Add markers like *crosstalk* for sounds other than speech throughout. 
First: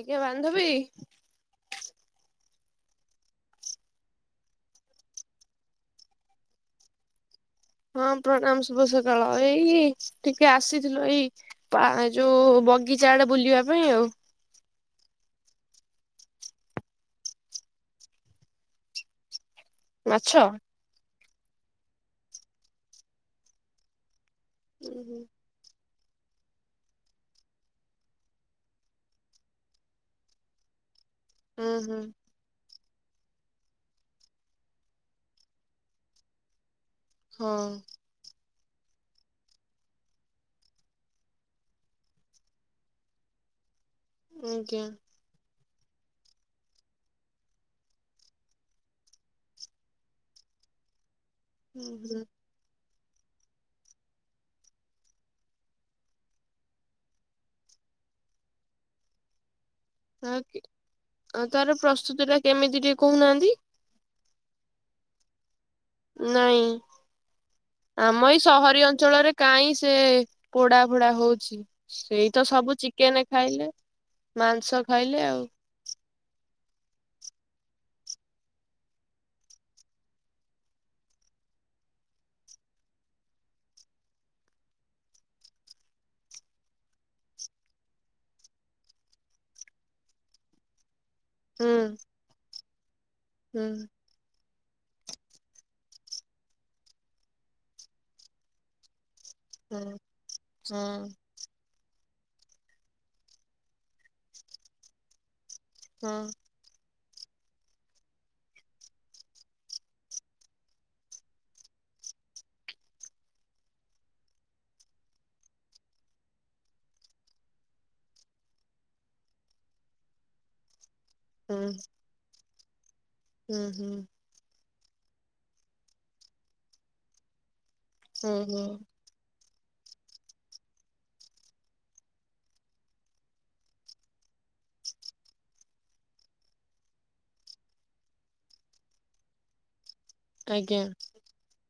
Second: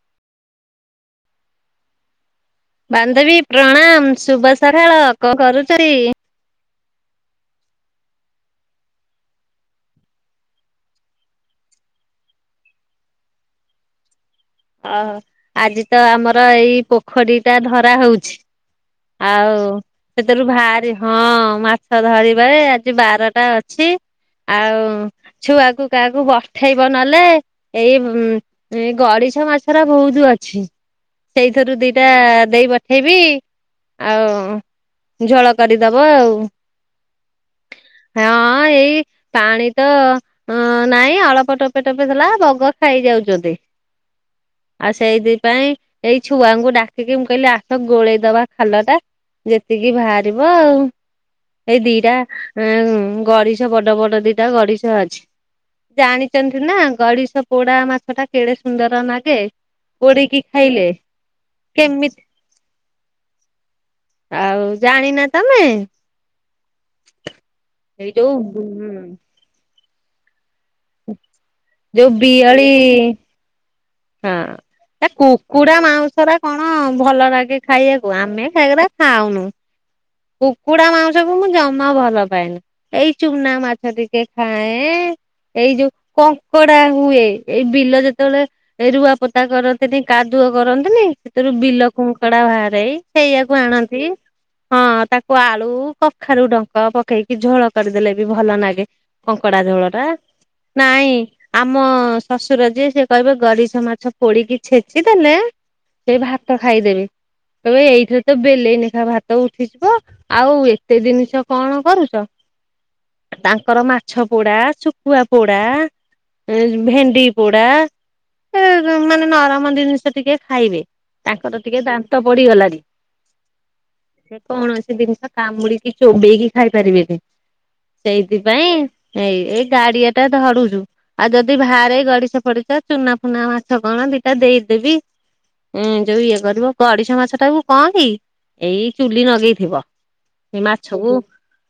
ଆଜ୍ଞା ବାନ୍ଧବୀ ବାନ୍ଧବୀ ପ୍ରଣାମ ଶୁଭ ସକାଳ କଣ କରୁଛ କି ହଁ ପ୍ରଣାମ ଶୁଭ ସକାଳ ଏଇ ଟିକେ ଆସିଥିଲୁ ଏଇ ପା ଯୋଉ ବଗିଚା ଆଡ଼େ ବୁଲିବା ପାଇଁ ଆଉ ଆ ଆଜି ତ ଆମର ଏଇ ପୋଖରୀ ଟା ଧରା ହଉଛି। ଆଉ ମାଛ ସେଥିରୁ ଭାରି ହଁ ମାଛ ଧରିବାରେ ଆଜି ବାରଟା ଅଛି। ଆଉ ଉହୁଁ ଛୁଆକୁ କାହାକୁ ବଠେଇବ ନହେଲେ ଏଇ ଉ-ଉ ଉମ୍ ଗଡିଶା ମାଛ ରା ବହୁତ ଅଛି। ହୁଁ ସେଇଥିରୁ ହୁଁ ଦିଟା ଦେଇ ପଠେଇବି। ଆଉ-ଉ-ଉ ଝୋଳ କରିଦବ ଆଉ। ହଁ। ହଁ ଏଇ ପାଣି ତ ଅ ନାଇଁ ଅଳ୍ପ ଟୋପେ ଟୋପେ ଥିଲା ବଗ ଖାଇଯାଉଛନ୍ତି। ଆଜ୍ଞା ଆଉ ସେଇଥିପାଇଁ ଏଇ ଛୁଆଙ୍କୁ ଡାକିକି ମୁଁ କହିଲି ଆସ ଗୋଳେଇ ଦବା ଖାଲ ଟା ଯେତିକି ବାହାରିବ ଆଉ ଏଇ ହୁଁ ଦିଟା ହୁଁ ଅ-ଅ-ଅ ଗଡିଶ ବଡ ବଡ ଦିଟା ଗଡିଶ ଅଛି। ଜାଣିଛନ୍ତି ନା ଗଡିଶ ପୋଡା ମାଛ ଟା କେଡେ ସୁନ୍ଦର ଲାଗେ। ହ ପୋଡିକି କି ଖାଇଲେ ଆଉ ତାର କେମିତି ପ୍ରସ୍ତୁତି ଟା କେମିତି ଟିକେ କହୁନାହା ଆଉ ଜାଣିନ ତମେ ନାଇଁ ଆମ ଏଇ ସହରୀ ଅଞ୍ଚଳରେ କାହିଁ ସେ ପୋଡା ଫୋଡା ହଉଛି ଯୋଉ ସେଇ ତ ବିଅଳି ସବୁ ଚିକେନ ଖାଇଲେ ମାଂସ ହଁ ଖାଇଲେ ଆଉ କୁକୁଡ଼ା ମାଉସର କଣ ଭଲ ଲାଗେ ଖାଇବାକୁ ଆମେ ହେଇଗରା ଖାଉନୁ। କୁକୁଡା ମାଉଂସକୁୁ ମୁଁ ଜମା ଭଲ ପାଏନି। ଏଇ ଚୁନା ମାଛ ଟିକେ ଖାଏ। ଏଇ ଯୋଉ କଙ୍କଡା ହୁଏ, ଏଇ ବିଲ ଯେତେବେଳେ ଏ ରୁଆ ପୋତା କରନ୍ତିନି କାଦୁଅ କରନ୍ତିନି ସେଥିରୁ ହୁଁ ବିଲ କୁଙ୍କଡା ବାହାରାଇ। ସେଇଆକୁ ହୁଁ ଆଣନ୍ତି। ହଁ ତାକୁ ଆଳୁ, କଖାରୁ, ଡଙ୍କ ପକେଇକି ଝୋଳ କରିଦେଲେ ବି ଭଲ ଲାଗେ କଙ୍କଡା ଝୋଳ ହଁ ଟା ହଁ ନାଇଁ ଆମ ଶଶୁର ଯିଏ ସିଏ କହିବେ ଗରି ମାଛ ପୋଡିକି ଛେଚି ଦେଲେ ହଁ ସେ ଭାତ ଖାଇଦେବେ। ଏବେ ଏଇଠରେ ତ ବେଲେଇ ନେଖା ଭାତ ଉଠିଯିବ ଆଉ ଏତେ ଜିନିଷ କଣ କରୁଛ। ତାଙ୍କର ମାଛ ପୋଡା, ଶୁଖୁଆ ପୋଡା ଏ ଯ ଭେଣ୍ଡି ପୋଡା। ଉ ମାନେ ନରମ ଜିନିଷ ଟିକେ ଖାଇବେ ହୁଁ ତାଙ୍କର ଟିକେ ଦାନ୍ତ ପଡିଗଲାଣି। ହୁଁ ହୁଁ। ସେ କୌଣସି ଜିନିଷ କାମୁଡିକି ଚୋବେଇକି ଖାଇ ପାରିବେନି ହୁଁ ହୁଁ ସେଇଥିପାଇଁ ଏଇ ଏଇ ଗାଡିଆ ଟା ଧଡରୁଛୁ ଆଉ ଯଦି ବାହାରେ ଗଡିସା ଫଡିସା ଚୁନା ନା ମାଛ କଣ ଦିଟା ଦେଇଦେବି ଉୁଁ ଯୋଉ ଇଏ କରିବ ଗଡିଶା ମାଛ ଟାକୁୁ କଣ କି ଏଇ ଚୁଲି ଲଗେଇଥିବ ସେ ଆଜ୍ଞା ମାଛକୁ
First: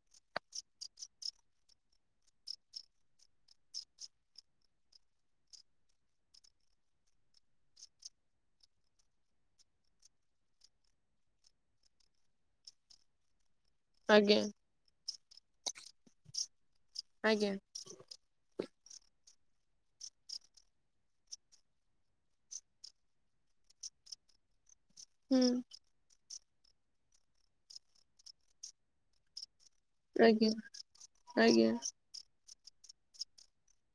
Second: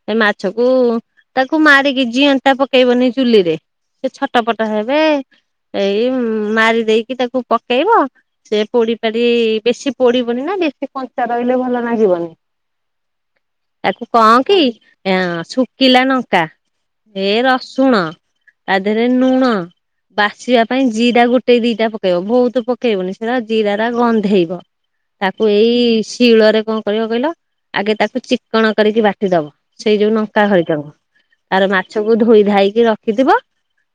ସେ ମାଛକୁ ତାକୁ ମାରିକି ଜିଅଣ୍ଟା ପକେଇବନି ଚୁଲିରେ ସେ ଛଟ ପଟ ହେବେ ଏଇ ମ୍-ମ୍ ମାରି ଦେଇକି ତାକୁ ପକେଇବ ସେ ପୋଡି ପାଡି ବେଶୀ ପୋଡିବନି ନା ବେଶୀ କଞ୍ଚା ରହିବ ଭଲ ଲାଗିବନି। ତାକୁ କଣ ଆଜ୍ଞା କି ଶୁଖିଲା ଲଙ୍କା, ଏ ଆଜ୍ଞା ରସୁଣ ତା ଧିରେ ନୁଣ ବାଛିବା ପାଇଁ ଜିରା ଗୋଟେ ଦିଟା ପକେଇବ ବହୁତ ପକେଇବନି ସେଟା ଜିରା ଟା ଗନ୍ଧେଇବ। ହୁଁ ତାକୁ ଏଇ-ଇ-ଇ-ଇ ଶିଳରେ କଣ କରିବ କହିଲ ଆଗେ ତାକୁ ଚିକଣ କରିକି ବାଟିଦବ। ସେଇ ଯୋଉ ନଙ୍କା ଆଜ୍ଞା ହରିକାଙ୍କୁ ତାର ଆଜ୍ଞା ମାଛକୁ ଧୋଇ ଧାଇକି ରଖିଥିବ।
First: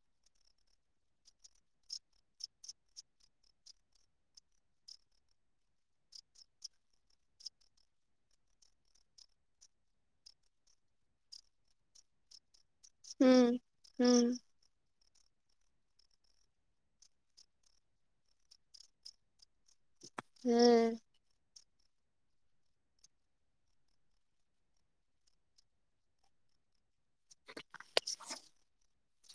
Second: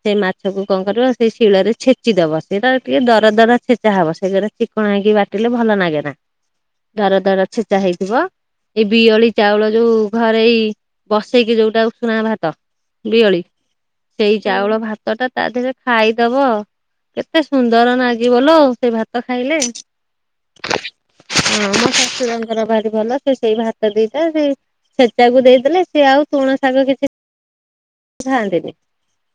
ସେଇ ମାଛ କ କଣ କରିବ ସେଇ ଶିଳରେ ଛେଚି ଦବ ସେଇଟା ଟିକେ ଦର ଦର ଛେଚା ହବ ସେଇଗୁଡା ଚି ଚିକଣକି ବାଟିଲେ ଭଲ ଲାଗେ ନା ଦର ଦର ଛେଚା ହେଇଥିବ ଏଇ ବିଅଳି ଚାଉଳ ଯୋଉ ଘରେଇ ବସେଇକି ଯୋଉଟାକୁ ଉଷୁନା ଭାତ ହୁଁ ବିୟଳି ହୁଁ ସେଇ ଚାଉଳ ଭାତ ଭାତ ଟା ତା ଦେହରେ ଖାଇଦବ କେତେ ସୁନ୍ଦର ଲାଗିବ ଲୋ ସେ ଭାତ ଖାଇଲେ। ହୁଁ ହଁ ମୋ ଶାଶୁର ଙ୍କର ଭାରି ଭଲ ସେ ସେଇ ଭାତ ଦେଇ ସେ ଛେଚାକୁ ଦେଇଦେଲେ ସେି ଆଉ ତୁଣ ଶାଗ କିଛି ଖାନ୍ତିିନି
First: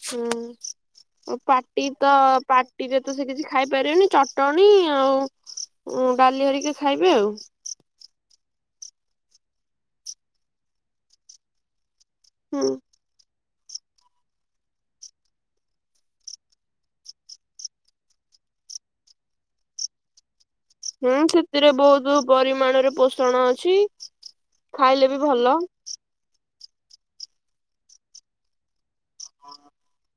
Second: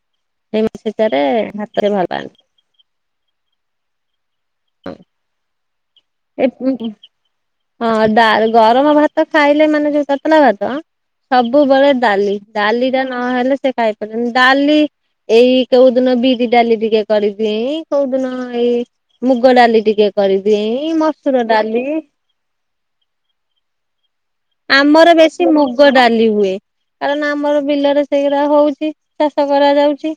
ହୁଁ ଆଉ ପାଟି ଭାତରେ ଭଲ ତ ପାଆନ୍ତି। ପାଟିରେ ତ ସେ କିଛି ଖାଇପାରିବେନି ଚଟଣୀ ଆଉ ଉଁ ଡାଲି ହେରିକା ଖାଇବେ ଆଉ। ଡ଼ା ଗରମ ଭାତ ଖାଇଲେ ମାନେ ଯୋଉ ତତଲା ଭାତ ସବୁବେଳେ ଡାଲି ହୁଁ ଡାଲି ଟା ନହେଲେ ସେ ଖାଇପାରିବନି ଡାଲି ଏଇ କୋଉ ଦିନ ବିରି ଡାଲି ଟିକେ କରିଦ କୋଉ ଦିନ ଏଇ ମୁଗ ଡାଲି ଟିକେ କରିିଦିଏ। ହୁଁ ସେଥିରେ ବହୁତ ପରିମାଣରେ ପୋଷଣ ଅଛି ଖାଇଲେ ଆମର ବି ବେଶୀ ଭଲ ମୁଗ ଡାଲି ହୁଏ। କାରଣ ଆମର ବିଲରେ ସେଇଗୁଡା ହଉଛି ଚାଷ କରାଯାଉଚି।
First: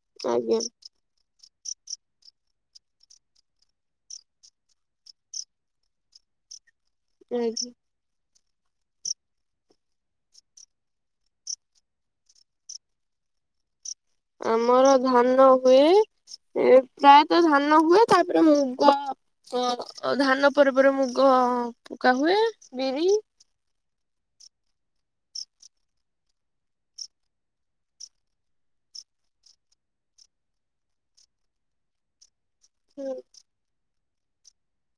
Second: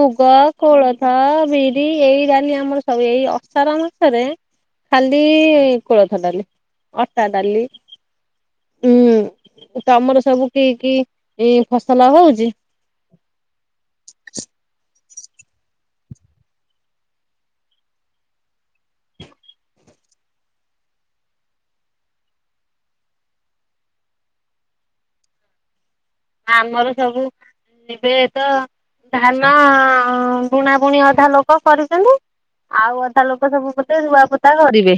ମୁଗ, ଆଜ୍ଞା କୋଳଥ ବିରି ଏଇ ଡାଲି ଆମର ସବୁ ଏଇ ଅସାର ମାସରେ ଖାଲି କୋଳଥ ଡାଲି ଅଟା ଡାଲି ଆଜ୍ଞା *inaudible* ତମର ସବୁ କି କି ଇ ଫସଲ ହଉଚି ଆମର ଧାନ ହୁଏ ଏ ପ୍ରାୟତଃ ଧାନ ହୁଏ ତାପରେ ମୁଗ ଓ ଧାନ ପରେ ପରେ ମୁଗ ପକା ହୁଏ। ବିରି ଆମର ସବୁ ଏବେ ତ ଧାନ ବୁଣାବୁଣି ଅଧା ଲୋକ କରିଚନ୍ତି। ଆଉ ଅଧା ଲୋକ ସବୁ ବୋଧେ ରୁଆପୋତା କରିବେ।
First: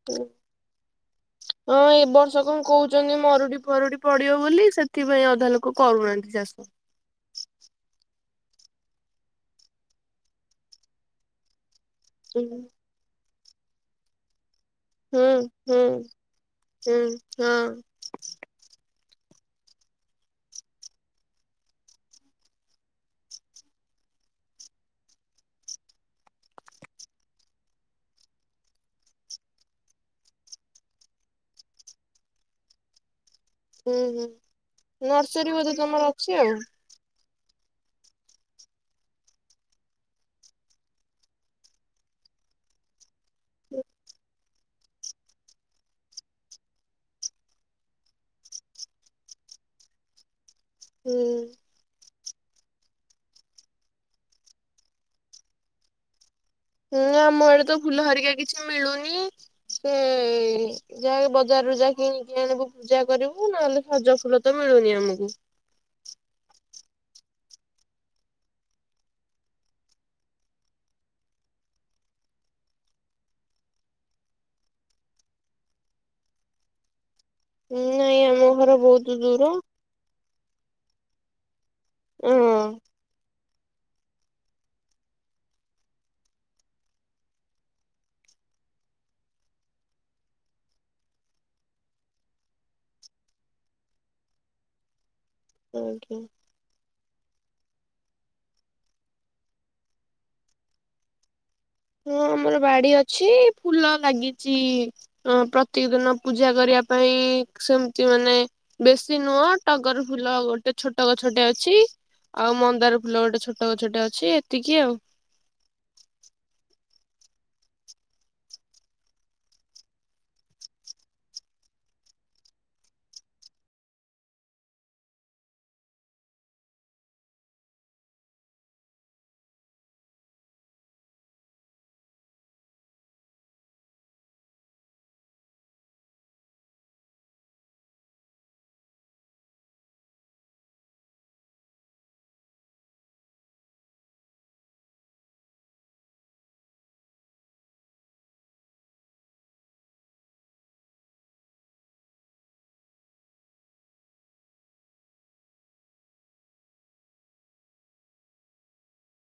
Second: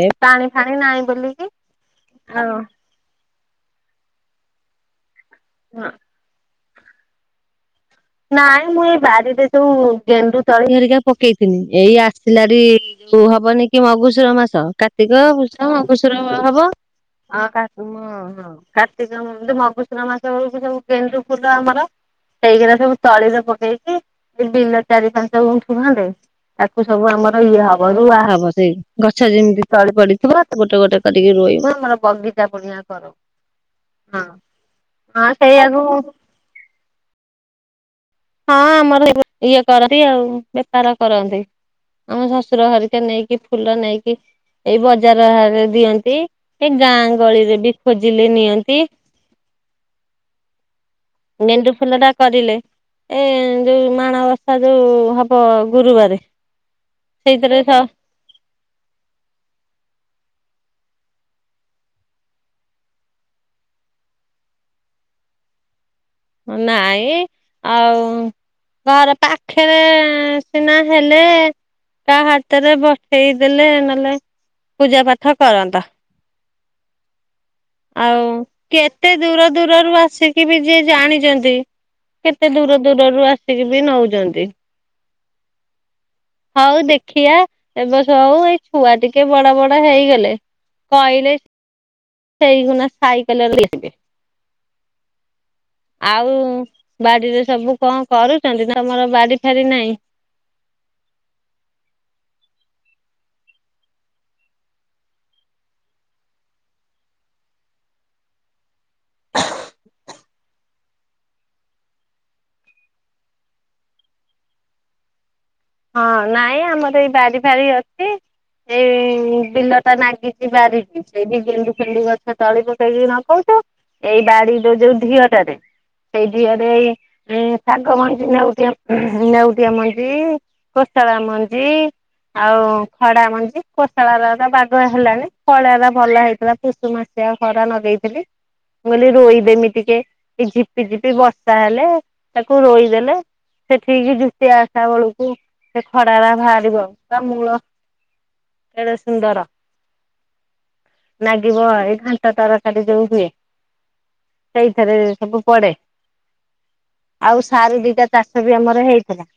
ଏ ପାଣି ଫାଣି ନାହିଁ ବୋଲିକି ଆଉ ମରୁଡ଼ି ପଡିବ ବୋଲି ସେଥିପାଇଁ ଅଧା ଲୋକ କରୁନାହାନ୍ତି ଚାଷ। ନାଇଁ ମୁଁ ଏଇ ବାରିରେ ସୋଉ ଗେଣ୍ଡୁ ତଳି ହେରିକା ପକେଇଥିଲି। ଏଇ ହୁଁ ଆସିଲାରେ *inaudible* ହବନି କି ମଗୁସୁର ମାସ। କାର୍ତ୍ତିକ, ହୁଁ ପୁଷ, ହୁଁ ମଗୁସୂର ହବ ଆ କା ହଁ ହଁ କାର୍ତ୍ତିକ ମଗୁସୁର ମାସ ବେଳକୁ ସବୁ ଗେଣ୍ଡୁ ଫୁଲ ଆମର ସେଇଗୁରା ସବୁ ତଳିରେ ପକେଇକି ବିଲ ଚାରି ପାଞ୍ଚ ଗୁଣ୍ଠୁ ଖଣ୍ଡେ ତାକୁ ସବୁ ଆମର ଇଏ ହବ ରୁଆ ହବ ସେଇ ଗଛ ଯେମିତି ତଳି ପଡିଥିବ ଗୋଟେ ଗୋଟେ କରିକି ରୁ ହୋଇବ ଆମର ବଗିଚା ପୁଣିଆ କର ହୁଁ ହୁଁ ନର୍ସରୀ ବୋଧେ ସେଇଆକୁ ତମର ଅଛି ଆଉ। ହଁ ଆମର ଏ *inaudible* ଇଏ କରନ୍ତି ଆଉ ବେପାର କରନ୍ତି। ଆମ ଶଶୁର ହେରିକା ନେଇକି ଫୁଲ ନେଇକି ଏଇ ବଜାର ଆରେ ଦିଅନ୍ତି, ଏ ଗାଁ ଗଳିରେ ବି ଖୋଜିଲେ ନିଅନ୍ତି। *inaudible* ଗେଣ୍ଡୁ ଫୁଲଟା କରିଲେ ଏ ଯୋଉ ମାଣବସା ଯୋଉ ହବ ଗୁରୁବାରେ ହୁଁ ଆମ ସେଇଥିରେ ଆଡେ ସ ତ ଫୁଲ ହରିକା କିଛି ମିଳୁନି ସେ ଯାହା ବଜାରରୁୁ ଯା କିଣିକି ଆଣିବୁ ପୂଜା କରିବୁ ନହେଲେ ସଜ ଫୁଲ ତ ମିଳୁନି ଆମକୁ। *inaudible* ନାଇଁ ଆଉ। ଘରେ ପାଖରେ ସିନା ହେଲେ ତା ହାତରେ ପଠେଇ ଦେଲେ ନହେଲେ ପୂଜା ପାଠ କରନ୍ତ। *inaudible* ନାଇଁ ଆଉ ଆମ ଘର ବହୁତ କେତେ ଦୂର ଦୂରରୁ ଆସିକି ବି ଯିଏ ଜାଣିଚନ୍ତି ହଁ କେତେ ଦୂର ଦୂରରୁ ଆସିକି ବି ନଉଚନ୍ତି। *inaudible* ହଉ ଦେଖିଆ ଏବେ ହଉ ଏଇ ଛୁଆ ଟିକେ ବଡ ବଡ ହେଇଗଲେ। କହଲେ ସେଇଗୁଣା ସାଇକଲରେ *inaudible* ଲଖିବେ। *inaudible* ଆଜ୍ଞା। ଆଉ। ବାଡିରେ ସବୁ କଣ କରୁଛନ୍ତି, ତ ତମର ବାଡି ଫେରି ନାହିଁ? ହଁ ଆମର ବାଡି ଅଛି ଫୁଲ ଲାଗିଛି ପ୍ରତ୍ୟେକ ଦିନ ପୂଜା କରିବା ପାଇଁ ସେମିତି ମାନେ ବେଶୀ ନୁହ ଟଗର ଫୁଲ ଗୋଟେ ଛୋଟ ଗଛଟେ ଅଛି। ଆଉ ମନ୍ଦାର ଫୁଲ ଗୋଟେ ଛୋଟ ଗଛ ଛୋଟ ଅଛି ଏତିକି ଆଉ। ହଁ ନାଇଁ ଆମର ଏଇ ବାରି ଫାରି ଅଛି। ଏଇ ବିଲ ଟା ନାଗିଛି ବାରିକୁ ସେଇଠି ଗେଣ୍ଡୁ ଫେଣ୍ଡୁ ଗଛ ତଳି ପକେଇକି ନଗଉଛୁ। ଏଇ ବାଡି ର ଯୋଉ ଢିଅଟାରେ। ସେଇଠିଆରେ ଉଁ ଶାଗ ମଞ୍ଜି ନେଉଆ ନେଉଟିଆ ମଞ୍ଜି। କସଲା ମଞ୍ଜି। ଆଉ ଖଡା ମଞ୍ଜି କୋଶଳ ର ଏକା ପାଗ ହେଲାନି ଖଳରେ ଭଲ ହେଇଥିଲା ପୁଷୁ ମାସ। ସେ ଖରା ନଗେଇଥିଲି। ମୁଁ କହିଲି ରୋଇଦେମି ଟିକେ ଏ ଝିପି ଝିପି ବର୍ଷା ହେଲେ ତାକୁ ରୋଇଦେଲେ ସେଠିକି ଜୁତି ଓସା ବେଳକୁ ସେ ଖଡା ରା ବାହାରିବ ତା ମୂଳ କେଡ଼େ ସୁନ୍ଦର। ଲାଗିବ ଏଇ ଘାଣ୍ଟ ତରକାରୀ ଯୋଉ ହୁଏ। ସେଇଥେରେ ସବୁ ପଡ଼େ ଆଉ ସାରୁ ଦିଟା ତାସ ବି ଆମର ହେଇଥିଲା।